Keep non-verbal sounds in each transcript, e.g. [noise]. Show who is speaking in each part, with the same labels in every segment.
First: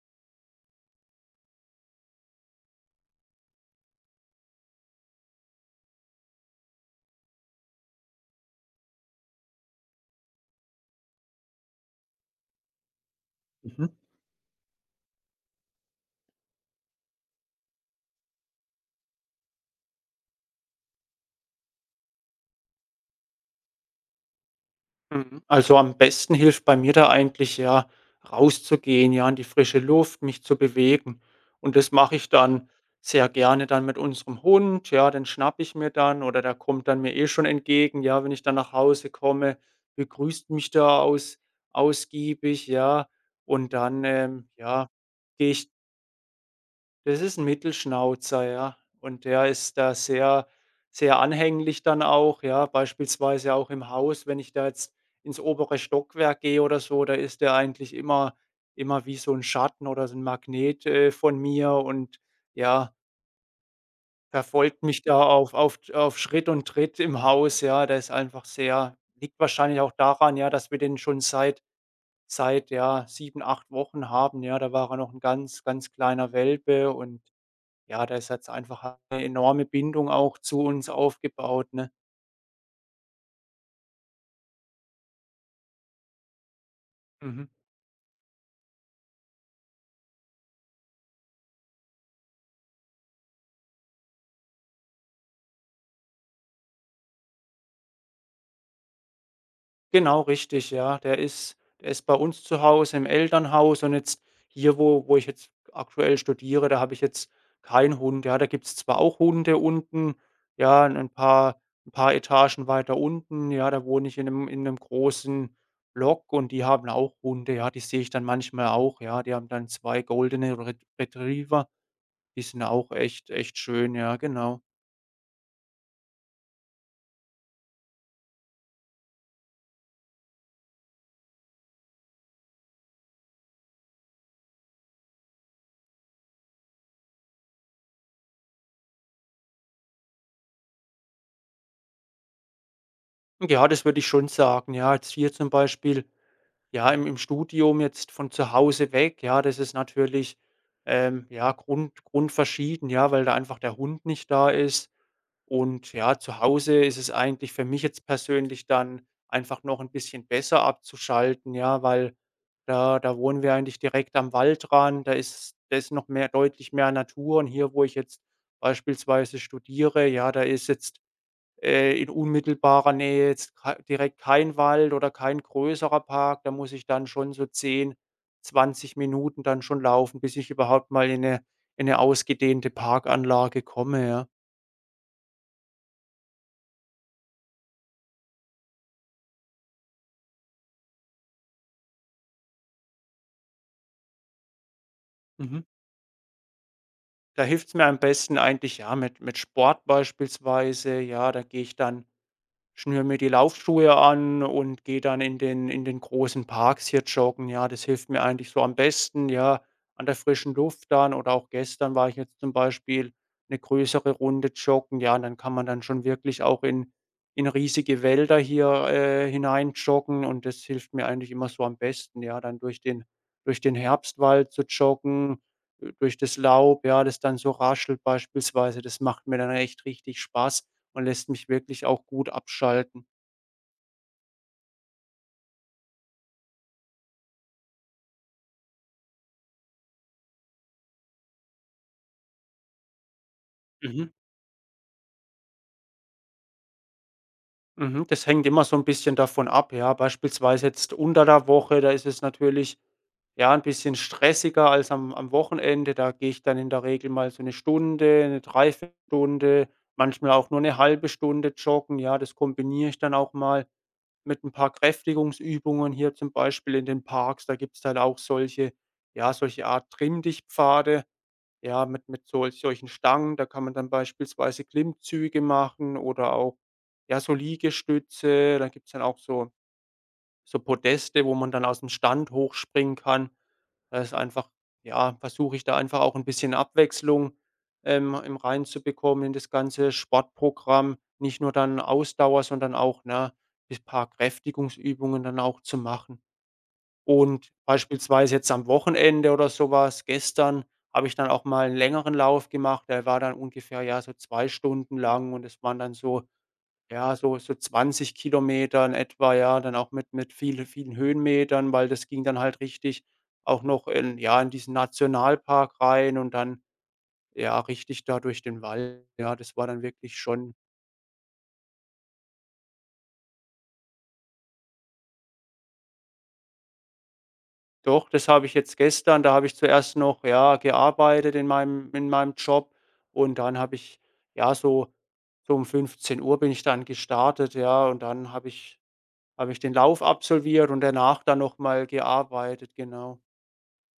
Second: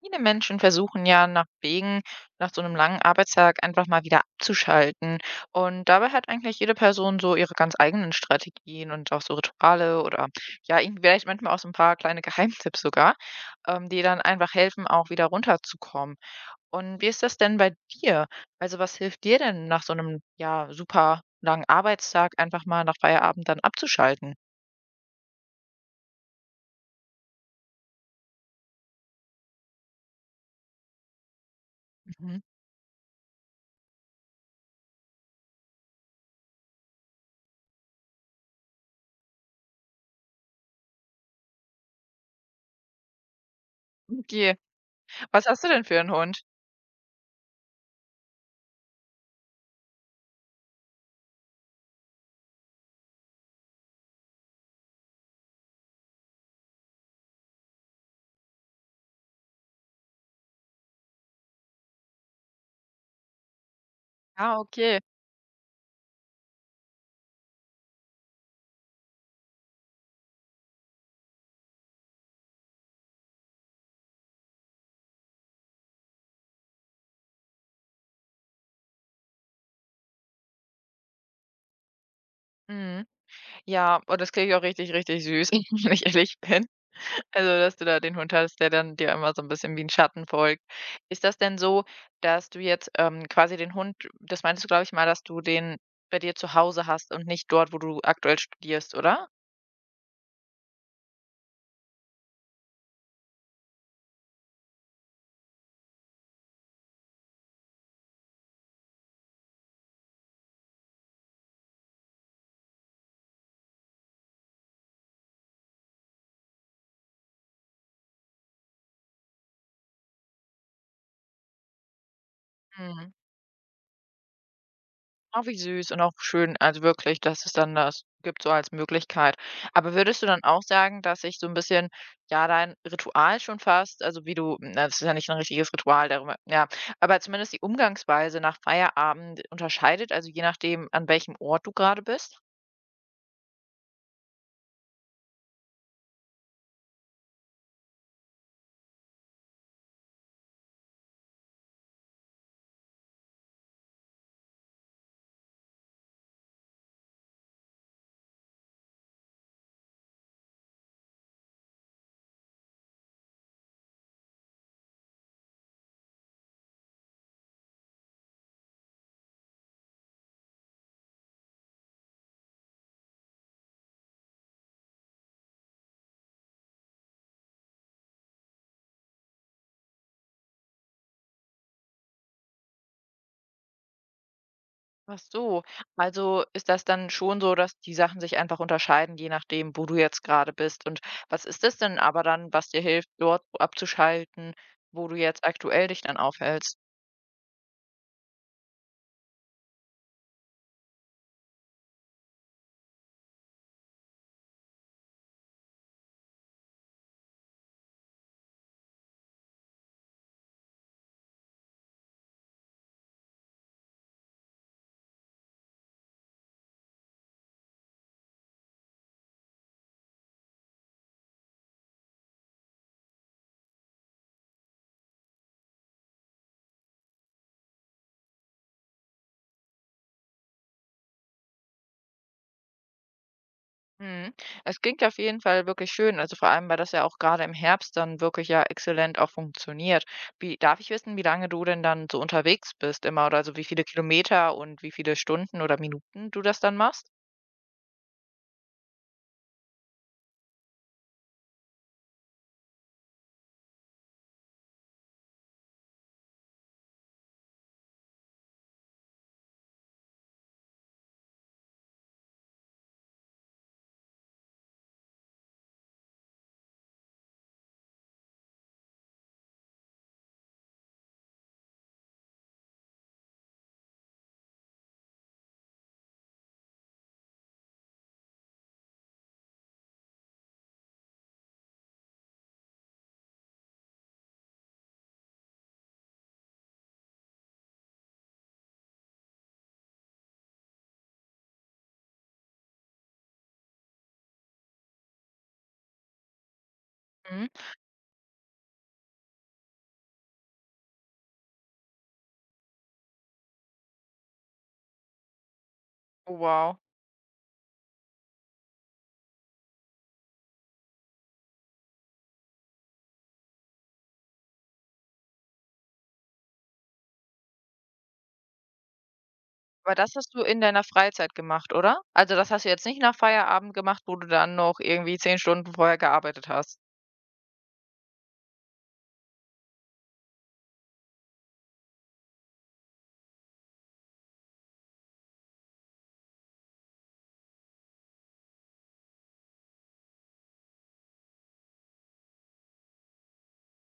Speaker 1: Viele Menschen versuchen ja nach Wegen, nach so einem langen Arbeitstag einfach mal wieder abzuschalten. Und dabei hat eigentlich jede Person so ihre ganz eigenen Strategien und auch so Rituale oder ja, irgendwie vielleicht manchmal auch so ein paar kleine Geheimtipps sogar,
Speaker 2: Mhm.
Speaker 1: die dann einfach helfen, auch wieder runterzukommen. Und wie ist das denn bei dir? Also, was hilft dir denn nach so einem ja, super langen Arbeitstag einfach mal nach Feierabend dann abzuschalten?
Speaker 2: Mhm. Also, am besten hilft bei mir da eigentlich, ja, rauszugehen, ja, in die frische Luft, mich zu bewegen. Und das mache ich
Speaker 1: Mhm.
Speaker 2: dann sehr gerne dann mit unserem Hund, ja, den schnapp ich mir dann, oder der kommt dann mir eh schon entgegen, ja, wenn ich dann nach Hause komme, begrüßt mich da ausgiebig, ja. Und dann,
Speaker 1: Okay.
Speaker 2: ja,
Speaker 1: Was
Speaker 2: gehe
Speaker 1: hast du
Speaker 2: ich
Speaker 1: denn für einen Hund?
Speaker 2: das ist 'n Mittelschnauzer, ja. Und der ist da sehr anhänglich dann auch, ja. Beispielsweise auch im Haus, wenn ich da jetzt ins obere Stockwerk gehe oder so, da ist der eigentlich immer wie so 'n Schatten oder so 'n Magnet, von mir und ja,
Speaker 1: Ah,
Speaker 2: verfolgt
Speaker 1: okay.
Speaker 2: mich da auf Schritt und Tritt im Haus, ja. Der ist einfach sehr liegt wahrscheinlich auch daran, ja, dass wir den schon seit, ja, 7, 8 Wochen haben, ja. Da war er noch 'n ganz, ganz kleiner Welpe und ja, da ist jetzt einfach eine enorme Bindung auch zu uns aufgebaut, ne?
Speaker 1: Mhm. Ja, und das klingt auch richtig, richtig süß, [laughs] wenn ich ehrlich bin. Also,
Speaker 2: Mhm.
Speaker 1: dass du da den Hund hast, der dann dir immer so ein bisschen wie ein Schatten folgt. Ist das denn so, dass du jetzt, quasi den Hund das meintest du, glaube ich mal, dass du den bei dir zu Hause hast und nicht dort, wo du aktuell studierst, oder?
Speaker 2: Genau, richtig, ja. Der ist bei uns zu Hause im Elternhaus, und jetzt hier, wo ich jetzt aktuell studiere, da habe ich jetzt keinen Hund. Ja, da gibt's zwar auch Hunde unten, ja, und ein paar Etagen weiter unten, ja, da wohne ich in einem großen Block, und die haben auch Hunde, ja, die sehe ich dann manchmal auch, ja. Die haben dann 2 Goldene Retriever, die sind auch
Speaker 1: Mhm.
Speaker 2: echt schön, ja, genau.
Speaker 1: Ah, wie süß und auch schön, also wirklich, dass es dann das gibt so als Möglichkeit. Aber würdest du dann auch sagen, dass sich so 'n bisschen, ja, dein Ritual schon fast also, wie du na, das ist ja nicht 'n richtiges Ritual darüber ja, aber zumindest die Umgangsweise nach Feierabend unterscheidet, also, je nachdem, an welchem Ort du grade bist?
Speaker 2: Ja, das würde ich schon sagen. Ja, jetzt hier zum Beispiel, ja, im Studium jetzt von zu Hause weg, ja, das ist natürlich, ja, grundverschieden, ja, weil da einfach der Hund nicht da ist. Und ja, zu Hause ist es eigentlich für mich jetzt persönlich dann einfach noch ein bisschen besser abzuschalten, ja, weil da wohnen wir eigentlich direkt am Waldrand, da ist noch mehr deutlich mehr Natur, und hier, wo ich jetzt beispielsweise studiere, ja, da ist jetzt in unmittelbarer Nähe jetzt kei direkt kein Wald oder kein größerer Park. Da muss ich dann schon so 10, 20 Minuten dann schon laufen, bis ich überhaupt mal in eine in 'ne ausgedehnte Parkanlage komme, ja.
Speaker 1: Ach so, also, ist das dann schon so, dass die Sachen sich einfach unterscheiden, je nachdem, wo du jetzt grade bist? Und was ist das denn aber dann, was dir hilft, dort abzuschalten, wo du jetzt
Speaker 2: Mhm.
Speaker 1: aktuell dich dann aufhältst?
Speaker 2: Da hilft's mir am besten eigentlich, ja, mit Sport beispielsweise, ja, da gehe ich dann schnür mir die Laufschuhe an und gehe dann in den großen Parks hier joggen. Ja, das hilft mir eigentlich so am besten, ja, an der frischen Luft dann, oder auch gestern war ich jetzt zum Beispiel eine größere Runde joggen. Ja, und dann kann man dann schon wirklich auch in riesige Wälder hier, hinein joggen, und das hilft mir eigentlich immer so am besten, ja, dann durch den Herbstwald zu joggen, durch das Laub, ja, das dann so raschelt beispielsweise. Das macht mir dann echt richtig Spaß und lässt mich wirklich auch gut abschalten.
Speaker 1: Mhm. Es klingt ja auf jeden Fall wirklich schön, also vor allem, weil das ja auch gerade im Herbst dann wirklich ja exzellent auch funktioniert. Wie, darf ich wissen, wie lange du denn dann so unterwegs bist immer oder also wie viele
Speaker 2: Mhm.
Speaker 1: Kilometer und wie viele Stunden oder Minuten du das dann machst?
Speaker 2: Mhm, das hängt immer so ein bisschen davon ab, ja. Beispielsweise jetzt unter der Woche, da ist es natürlich, ja, ein bisschen stressiger als am Wochenende. Da gehe ich dann in der Regel mal so eine Stunde, eine Dreiviertelstunde, manchmal auch nur eine halbe Stunde joggen. Ja, das kombiniere ich dann auch mal mit ein paar Kräftigungsübungen hier zum Beispiel in den Parks. Da gibt's dann auch solche ja, solche Art Trimm-dich-Pfade. Ja, mit solchen Stangen, da kann man dann beispielsweise Klimmzüge machen oder auch, ja, so Liegestütze. Da gibt's dann auch so Podeste, wo man dann aus dem Stand hochspringen kann. Da ist einfach ja, versuche ich da einfach auch ein bisschen Abwechslung, im reinzubekommen in das ganze Sportprogramm. Nicht nur dann Ausdauer, sondern auch, ne, bis paar Kräftigungsübungen dann auch zu machen.
Speaker 1: Mhm.
Speaker 2: Und beispielsweise jetzt am Wochenende oder sowas gestern habe ich dann auch mal einen längeren Lauf gemacht. Der war dann ungefähr, ja, so 2 Stunden lang, und es waren dann so
Speaker 1: Oh, wow.
Speaker 2: ja, so 20 Kilometer in etwa, ja, dann auch mit vielen Höhenmetern, weil das ging dann halt richtig auch noch in ja, in diesen Nationalpark rein, und dann, ja, richtig da durch den Wald. Ja, das war dann
Speaker 1: Aber
Speaker 2: wirklich
Speaker 1: das hast du
Speaker 2: schon
Speaker 1: in deiner Freizeit gemacht, oder? Also das hast du jetzt nicht nach Feierabend gemacht, wo du dann noch irgendwie 10 Stunden vorher gearbeitet hast.
Speaker 2: doch, das habe ich jetzt gestern da habe ich zuerst noch, ja, gearbeitet in meinem Job, und dann habe ich ja, so so um 15 Uhr bin ich dann gestartet, ja, und dann habe ich den Lauf absolviert und danach dann noch mal gearbeitet, genau.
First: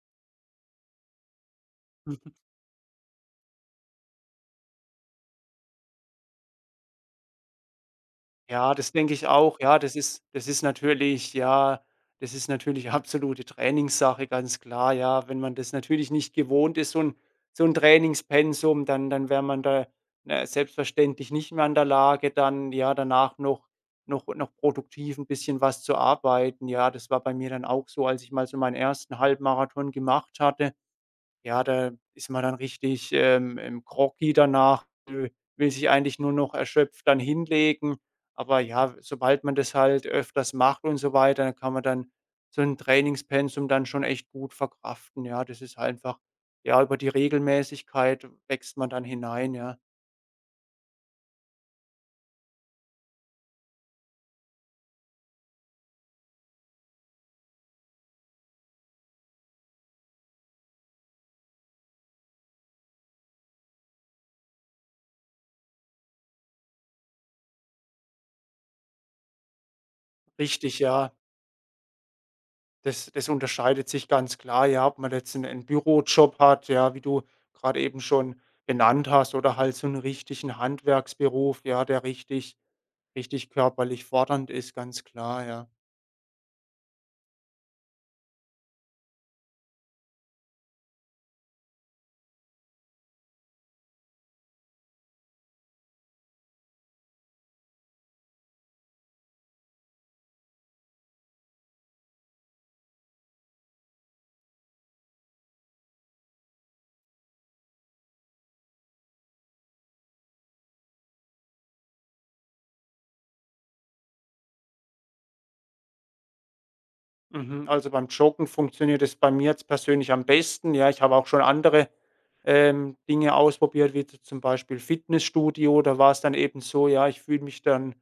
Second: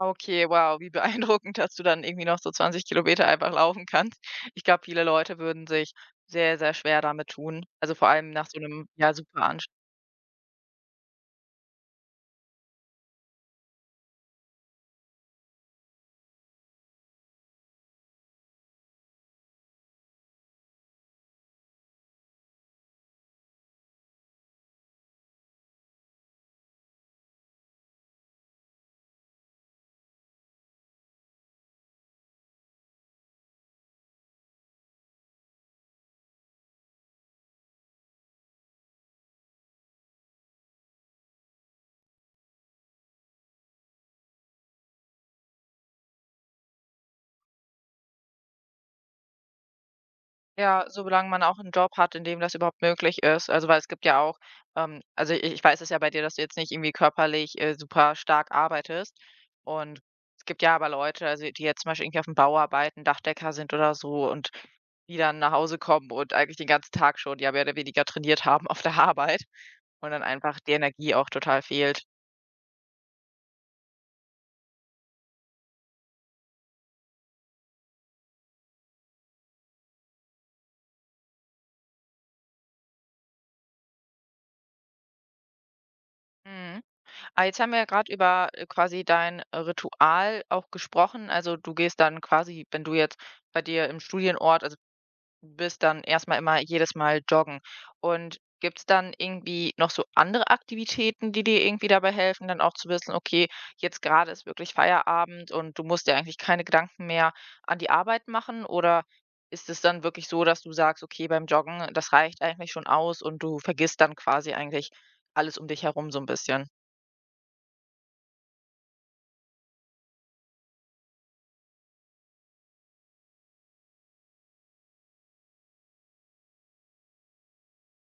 Speaker 1: Okay, wow, wie beeindruckend, dass du dann irgendwie noch so 20 Kilometer einfach laufen kannst. Ich glaube, viele Leute würden sich sehr, sehr schwer damit tun. Also vor allem nach so
Speaker 2: Ja,
Speaker 1: einem
Speaker 2: das
Speaker 1: ja,
Speaker 2: denke ich
Speaker 1: super
Speaker 2: auch.
Speaker 1: anst
Speaker 2: Ja, das ist natürlich ja, das ist natürlich [laughs] absolute Trainingssache, ganz klar, ja. Wenn man das natürlich nicht gewohnt ist, so ein Trainingspensum, dann wäre man da, na, selbstverständlich nicht mehr in der Lage, dann, ja, danach noch produktiv ein bisschen was zu arbeiten. Ja, das war bei mir dann auch so, als ich mal so meinen ersten Halbmarathon gemacht hatte. Ja, da ist man dann richtig, groggy danach, will sich eigentlich nur noch erschöpft dann hinlegen. Aber ja, sobald man das halt öfters macht und so weiter, dann kann man dann so ein Trainingspensum dann schon echt gut verkraften. Ja, das ist einfach ja, über die Regelmäßigkeit wächst man dann hinein, ja.
Speaker 1: ja, solange man auch einen Job hat, in dem das überhaupt möglich ist. Also, weil es gibt ja auch also, i ich weiß es ja bei dir, dass du jetzt nicht irgendwie körperlich, super stark arbeitest. Und es gibt ja aber Leute, also, die jetzt zum Beispiel irgendwie auf'm Bau arbeiten, Dachdecker sind oder so und die dann nach Hause kommen und eigentlich den ganzen Tag schon, ja, mehr oder weniger trainiert haben auf der Arbeit. Und dann einfach die
Speaker 2: Richtig, ja.
Speaker 1: Energie auch total fehlt.
Speaker 2: Das unterscheidet sich ganz klar, ja, ob man jetzt einen 'n Bürojob hat, ja, wie du gerade eben schon benannt hast, oder halt so einen richtigen Handwerksberuf, ja, der richtig körperlich fordernd ist, ganz klar, ja.
Speaker 1: Mhm. Ah, jetzt haben wir ja grad über, quasi dein Ritual auch gesprochen. Also, du gehst dann quasi, wenn du jetzt bei dir im Studienort bist dann erstmal immer jedes Mal joggen. Und gibt es dann irgendwie noch so andere Aktivitäten, die dir irgendwie dabei helfen, dann auch zu wissen: „Okay, jetzt gerade ist wirklich Feierabend und du musst dir eigentlich keine Gedanken mehr an die Arbeit machen?“ Oder ist es dann wirklich so, dass du sagst: „Okay, beim Joggen, das reicht eigentlich schon aus“ und du vergisst dann quasi eigentlich alles um dich herum so ein bisschen?
Speaker 2: Mhm, also, beim Joggen funktioniert es bei mir jetzt persönlich am besten. Ja, ich habe auch schon andere, Dinge ausprobiert, wie z zum Beispiel Fitnessstudio. Da war es dann eben so, ja, ich fühle mich dann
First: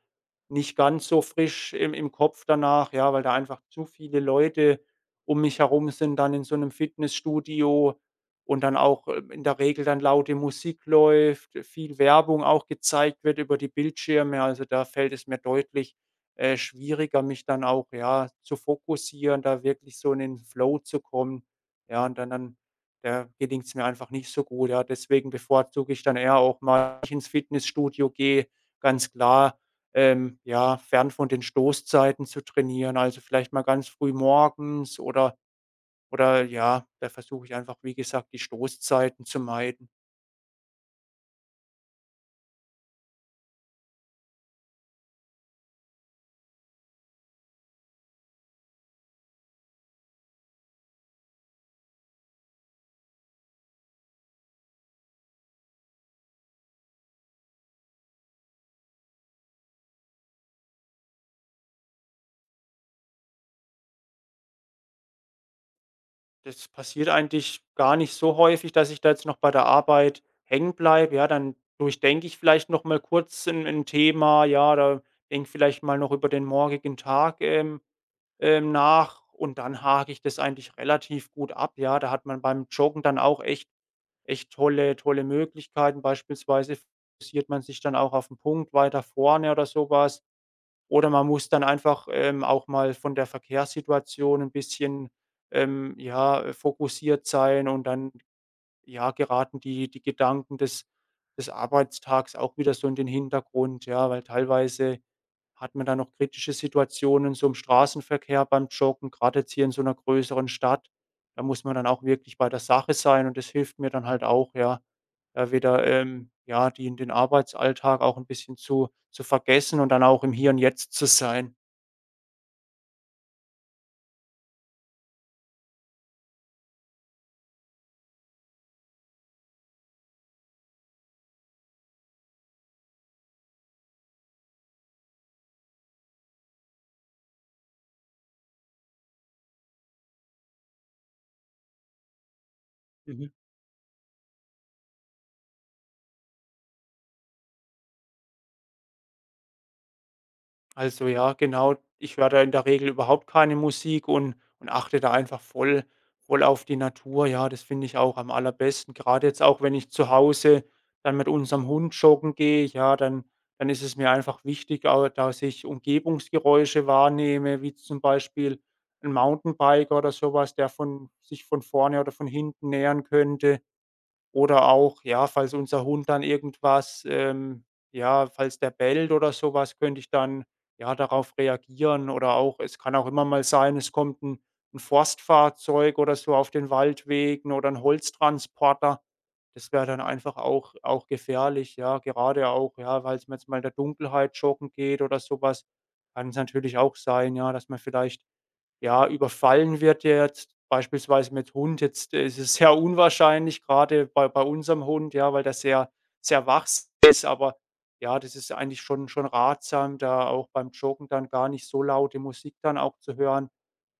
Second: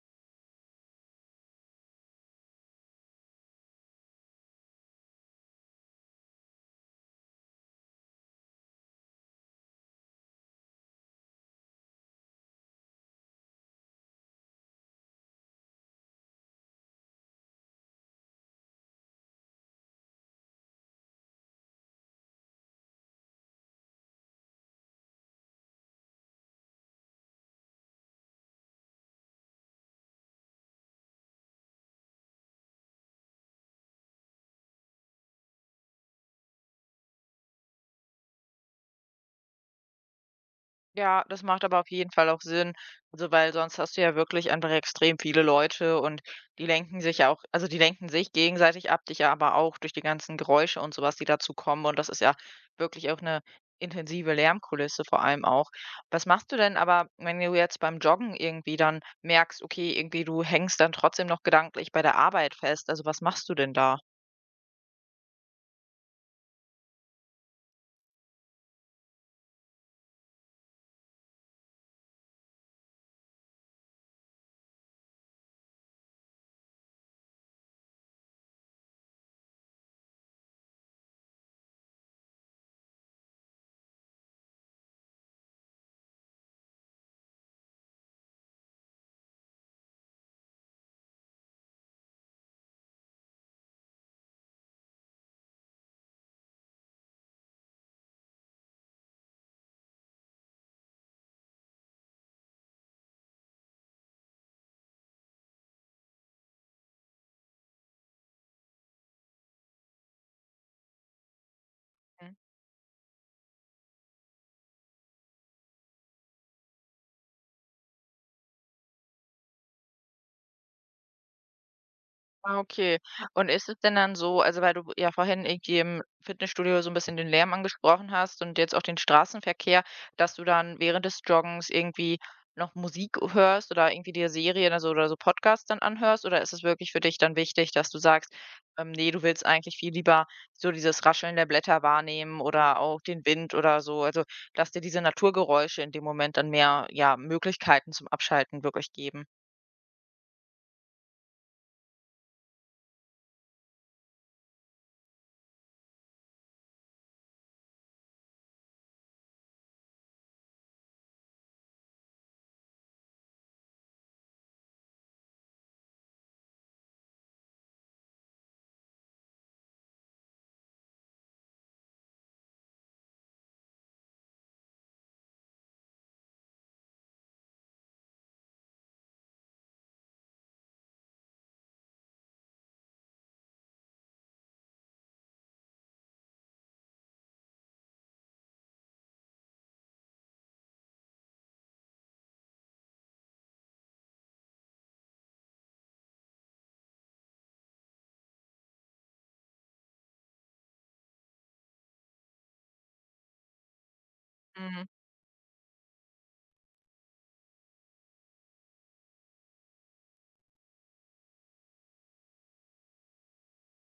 Speaker 2: nicht ganz so frisch im Kopf danach, ja, weil da einfach zu viele Leute um mich herum sind dann in so einem Fitnessstudio, und dann auch, in der Regel dann laute Musik läuft, viel Werbung auch gezeigt wird über die Bildschirme. Also, da fällt es mir deutlich schwieriger, mich dann auch, ja, zu fokussieren, da wirklich so in den Flow zu kommen. Ja, und dann da gelingt es mir einfach nicht so gut, ja. Deswegen bevorzuge ich dann eher auch mal, wenn ich ins Fitnessstudio gehe, ganz klar, ja, fern von den Stoßzeiten zu trainieren, also vielleicht mal ganz früh morgens oder ja, da versuche ich einfach, wie gesagt, die Stoßzeiten zu meiden.
Speaker 1: Ja, das macht aber auf jeden Fall auch Sinn. Also, weil sonst hast du ja wirklich einfach extrem viele Leute und die lenken sich ja auch also, die lenken sich gegenseitig ab, dich ja aber auch durch die ganzen Geräusche und sowas, die dazu kommen. Und das ist ja wirklich auch eine intensive Lärmkulisse vor allem auch. Was machst du denn aber, wenn du jetzt beim Joggen irgendwie dann merkst, okay, irgendwie du hängst dann trotzdem noch gedanklich bei der Arbeit fest? Also, was machst du denn da?
Speaker 2: Das passiert eigentlich gar nicht so häufig, dass ich da jetzt noch bei der Arbeit hängen bleibe. Ja, dann durchdenke ich vielleicht noch mal kurz ein 'n Thema, ja, da denke vielleicht mal noch über den morgigen Tag, nach, und dann hake ich das eigentlich relativ gut ab. Ja, da hat man beim Joggen dann auch echt tolle Möglichkeiten. Beispielsweise fokussiert man sich dann auch auf den Punkt weiter vorne oder sowas. Oder man muss dann einfach, auch mal von der Verkehrssituation ein bisschen, ja, fokussiert sein, und dann, ja, geraten die Gedanken des Arbeitstags auch wieder so in den Hintergrund, ja, weil teilweise hat man da noch kritische Situationen so im Straßenverkehr beim Joggen, gerade jetzt hier in so einer größeren Stadt. Da muss man dann auch wirklich bei der Sache sein, und das hilft mir dann halt auch, ja, da wieder, ja, die in den Arbeitsalltag auch ein bisschen zu vergessen und dann auch im Hier und Jetzt zu sein.
Speaker 1: Ah, okay. Und ist es denn dann so also, weil du ja vorhin irgendwie im Fitnessstudio so ein bisschen den Lärm angesprochen hast und jetzt auch den Straßenverkehr, dass du dann während des Joggens irgendwie noch Musik hörst oder irgendwie dir Serien, also oder so Podcasts dann anhörst? Oder ist es wirklich für dich dann wichtig, dass du sagst, „Ne, du willst eigentlich viel lieber so dieses Rascheln der Blätter wahrnehmen oder auch den
Speaker 2: Mhm.
Speaker 1: Wind oder so?“ Also, dass dir diese Naturgeräusche in dem Moment dann mehr, ja, Möglichkeiten zum Abschalten wirklich geben.
Speaker 2: Also ja, genau. Ich höre da in der Regel überhaupt keine Musik und achte da einfach voll auf die Natur. Ja, das finde ich auch am allerbesten. Gerade jetzt auch, wenn ich zu Hause dann mit unserem Hund joggen gehe, ja, dann ist es mir einfach wichtig, au dass ich Umgebungsgeräusche wahrnehme, wie zum Beispiel ein Mountainbiker oder sowas, der von sich von vorne oder von hinten nähern könnte. Oder auch, ja, falls unser Hund dann irgendwas ja, falls der bellt oder sowas, könnte ich dann, ja, darauf reagieren. Oder auch es kann auch immer mal sein, es kommt ein 'n Forstfahrzeug oder so auf den Waldwegen oder ein Holztransporter. Das wäre dann einfach auch gefährlich, ja, gerade auch, ja, weil's man jetzt mal in der Dunkelheit joggen geht oder sowas, kann es natürlich auch sein, ja, dass man vielleicht ja, überfallen wird jetzt, beispielsweise mit Hund. Jetzt ist es sehr unwahrscheinlich, gerade bei unserem
Speaker 1: Mhm.
Speaker 2: Hund, ja, weil der sehr wach ist, aber ja, das ist eigentlich schon ratsam, da auch beim Joggen dann gar nicht so laute Musik dann auch zu hören,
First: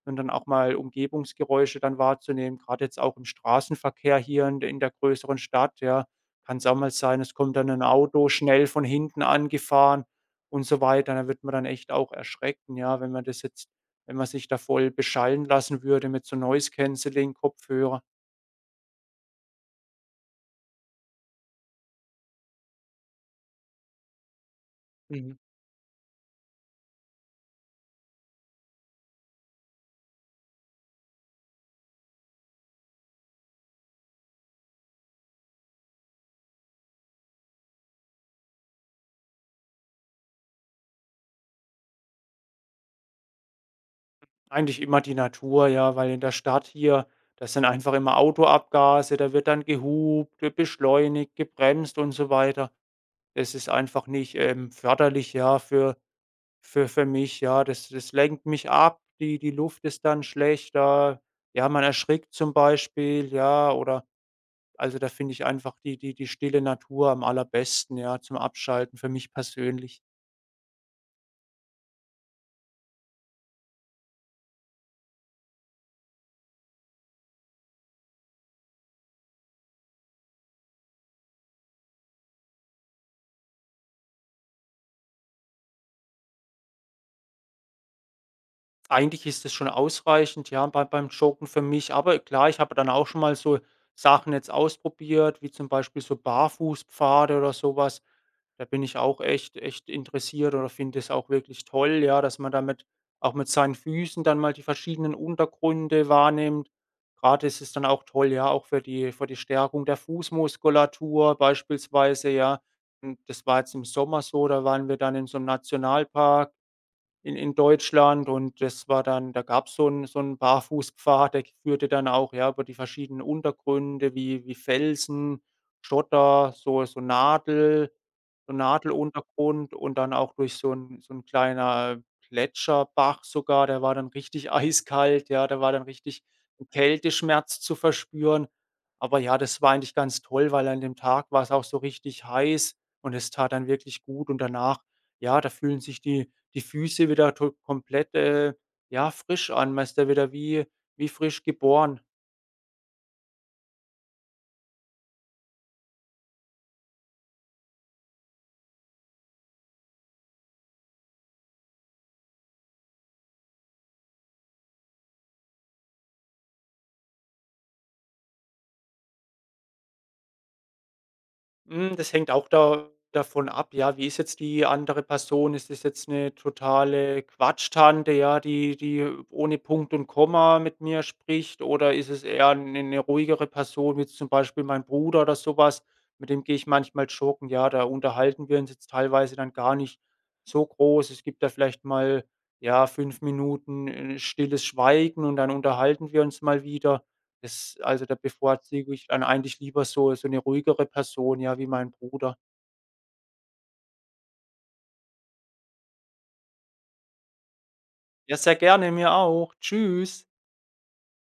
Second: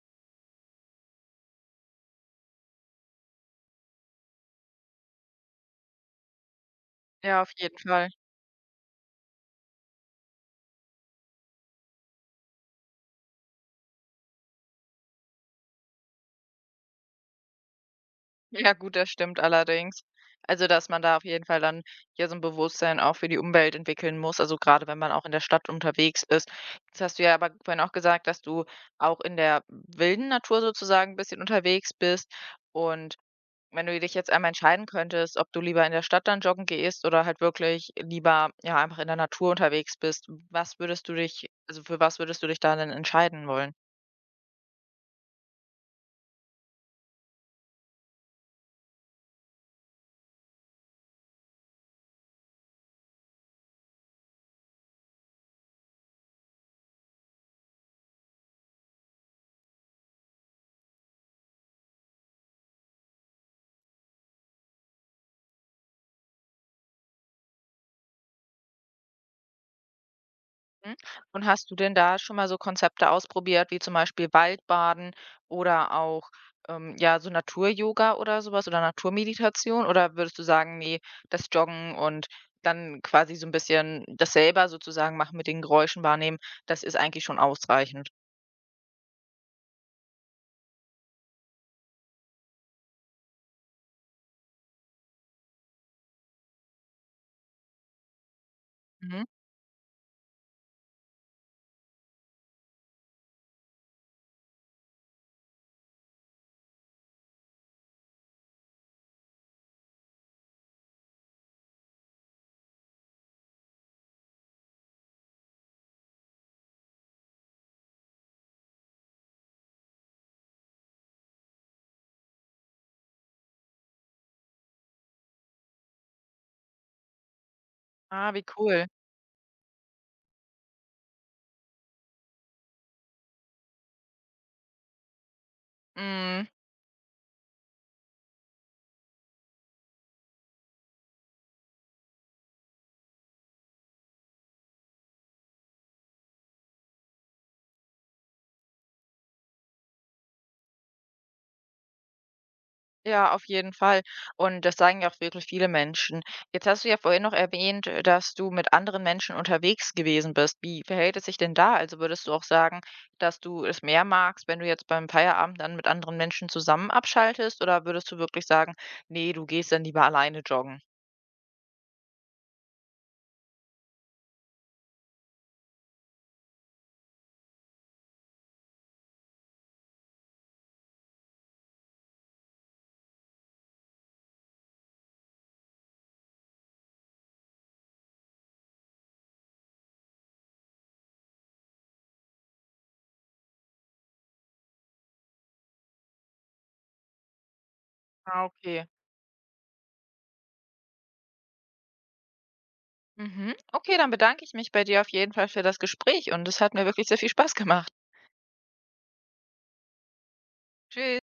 Speaker 2: sondern auch mal Umgebungsgeräusche dann wahrzunehmen. Gerade jetzt auch im Straßenverkehr hier in d in der größeren Stadt, ja, kann's auch mal sein, es
Speaker 1: Ja, auf
Speaker 2: kommt dann
Speaker 1: jeden
Speaker 2: ein
Speaker 1: Fall.
Speaker 2: Auto schnell von hinten angefahren und so weiter. Da wird man dann echt auch erschrecken, ja, wenn man sich da voll beschallen lassen würde mit so Noise Cancelling Kopfhörer.
Speaker 1: Ja gut, das stimmt allerdings. Also, dass man da auf jeden Fall dann ja so ein Bewusstsein auch für die Umwelt entwickeln muss, also gerade wenn man auch in
Speaker 2: Mhm.
Speaker 1: der Stadt unterwegs ist. Jetzt hast du ja aber vorhin auch gesagt, dass du auch in der wilden Natur sozusagen ein bisschen unterwegs bist. Und wenn du dich jetzt einmal entscheiden könntest, ob du lieber in der Stadt dann joggen gehst oder halt wirklich lieber, ja, einfach in der Natur unterwegs bist, was würdest du dich also für was würdest du dich da denn entscheiden wollen?
Speaker 2: Eigentlich immer die Natur, ja, weil in der Stadt hier, das sind einfach immer Autoabgase, da wird dann gehupt, wird beschleunigt, gebremst und so weiter. Das ist einfach nicht, förderlich, ja, für für mich, ja, das lenkt mich ab, die Luft ist dann schlechter. Ja, man erschrickt zum Beispiel, ja, oder also, da finde ich einfach die stille Natur am allerbesten, ja, zum Abschalten für mich persönlich.
Speaker 1: Mhm. Und hast du denn da schon mal so Konzepte ausprobiert, wie zum Beispiel Waldbaden oder auch, ja, so Natur-Yoga oder sowas oder Naturmeditation? Oder würdest du sagen: nee, das Joggen und dann quasi so ein bisschen das selber sozusagen machen mit den Geräuschen wahrnehmen, das ist eigentlich schon ausreichend?“
Speaker 2: Eigentlich ist es schon ausreichend, ja, bei beim Joggen für mich. Aber klar, ich habe dann auch schon mal so Sachen jetzt ausprobiert, wie zum Beispiel so Barfußpfade oder sowas. Da bin ich auch
Speaker 1: Mhm.
Speaker 2: echt interessiert oder finde es auch wirklich toll, ja, dass man damit auch mit seinen Füßen dann mal die verschiedenen Untergründe wahrnimmt. Gerade ist es dann auch toll, ja, auch für die Stärkung der Fußmuskulatur beispielsweise, ja. Und das war jetzt im Sommer so, da waren wir dann in so einem Nationalpark in Deutschland, und das war dann da gab's so 'n Barfußpfad, der führte dann auch, ja, über die verschiedenen Untergründe wie Felsen, Schotter,
Speaker 1: Ah, wie
Speaker 2: so
Speaker 1: cool.
Speaker 2: Nadeluntergrund und dann auch durch so ein kleiner Gletscherbach sogar, der war dann richtig [laughs] eiskalt, ja, da war dann richtig
Speaker 1: Mhm.
Speaker 2: 'n Kälteschmerz zu verspüren. Aber ja, das war eigentlich ganz toll, weil an dem Tag war es auch so richtig heiß, und es tat dann wirklich gut, und danach, ja, da fühlen sich die Füße wieder to komplett, ja, frisch an. Man ist da wieder wie frisch geboren.
Speaker 1: Ja, auf jeden Fall. Und das sagen ja auch wirklich viele Menschen. Jetzt hast du ja vorhin noch erwähnt, dass du mit anderen Menschen unterwegs gewesen bist. Wie verhält es sich denn da? Also würdest du auch sagen, dass du es mehr magst, wenn du jetzt beim Feierabend dann mit anderen Menschen zusammen abschaltest? Oder würdest du wirklich sagen, nee, du gehst dann lieber alleine joggen?
Speaker 2: Hm, das hängt auch da davon ab, ja, wie ist jetzt die andere Person? Ist das jetzt eine totale Quatschtante, ja, die ohne Punkt und Komma mit mir spricht, oder ist es eher eine 'ne ruhigere Person, wie jetzt zum Beispiel mein Bruder oder so was, mit dem gehe ich manchmal joggen, ja, da unterhalten wir uns jetzt teilweise dann gar nicht so groß. Es gibt da vielleicht mal, ja, 5 Minuten, stilles Schweigen, und dann unterhalten wir uns mal wieder. Das also, da
Speaker 1: Ah, okay.
Speaker 2: bevorzuge ich dann eigentlich lieber so eine ruhigere Person, ja, wie mein Bruder.
Speaker 1: Mhm. Okay, dann bedanke ich mich bei dir auf jeden Fall für das Gespräch und es hat mir wirklich sehr viel Spaß gemacht.
Speaker 2: Ja, sehr gerne, mir auch. Tschüss.
Speaker 1: Tschüss.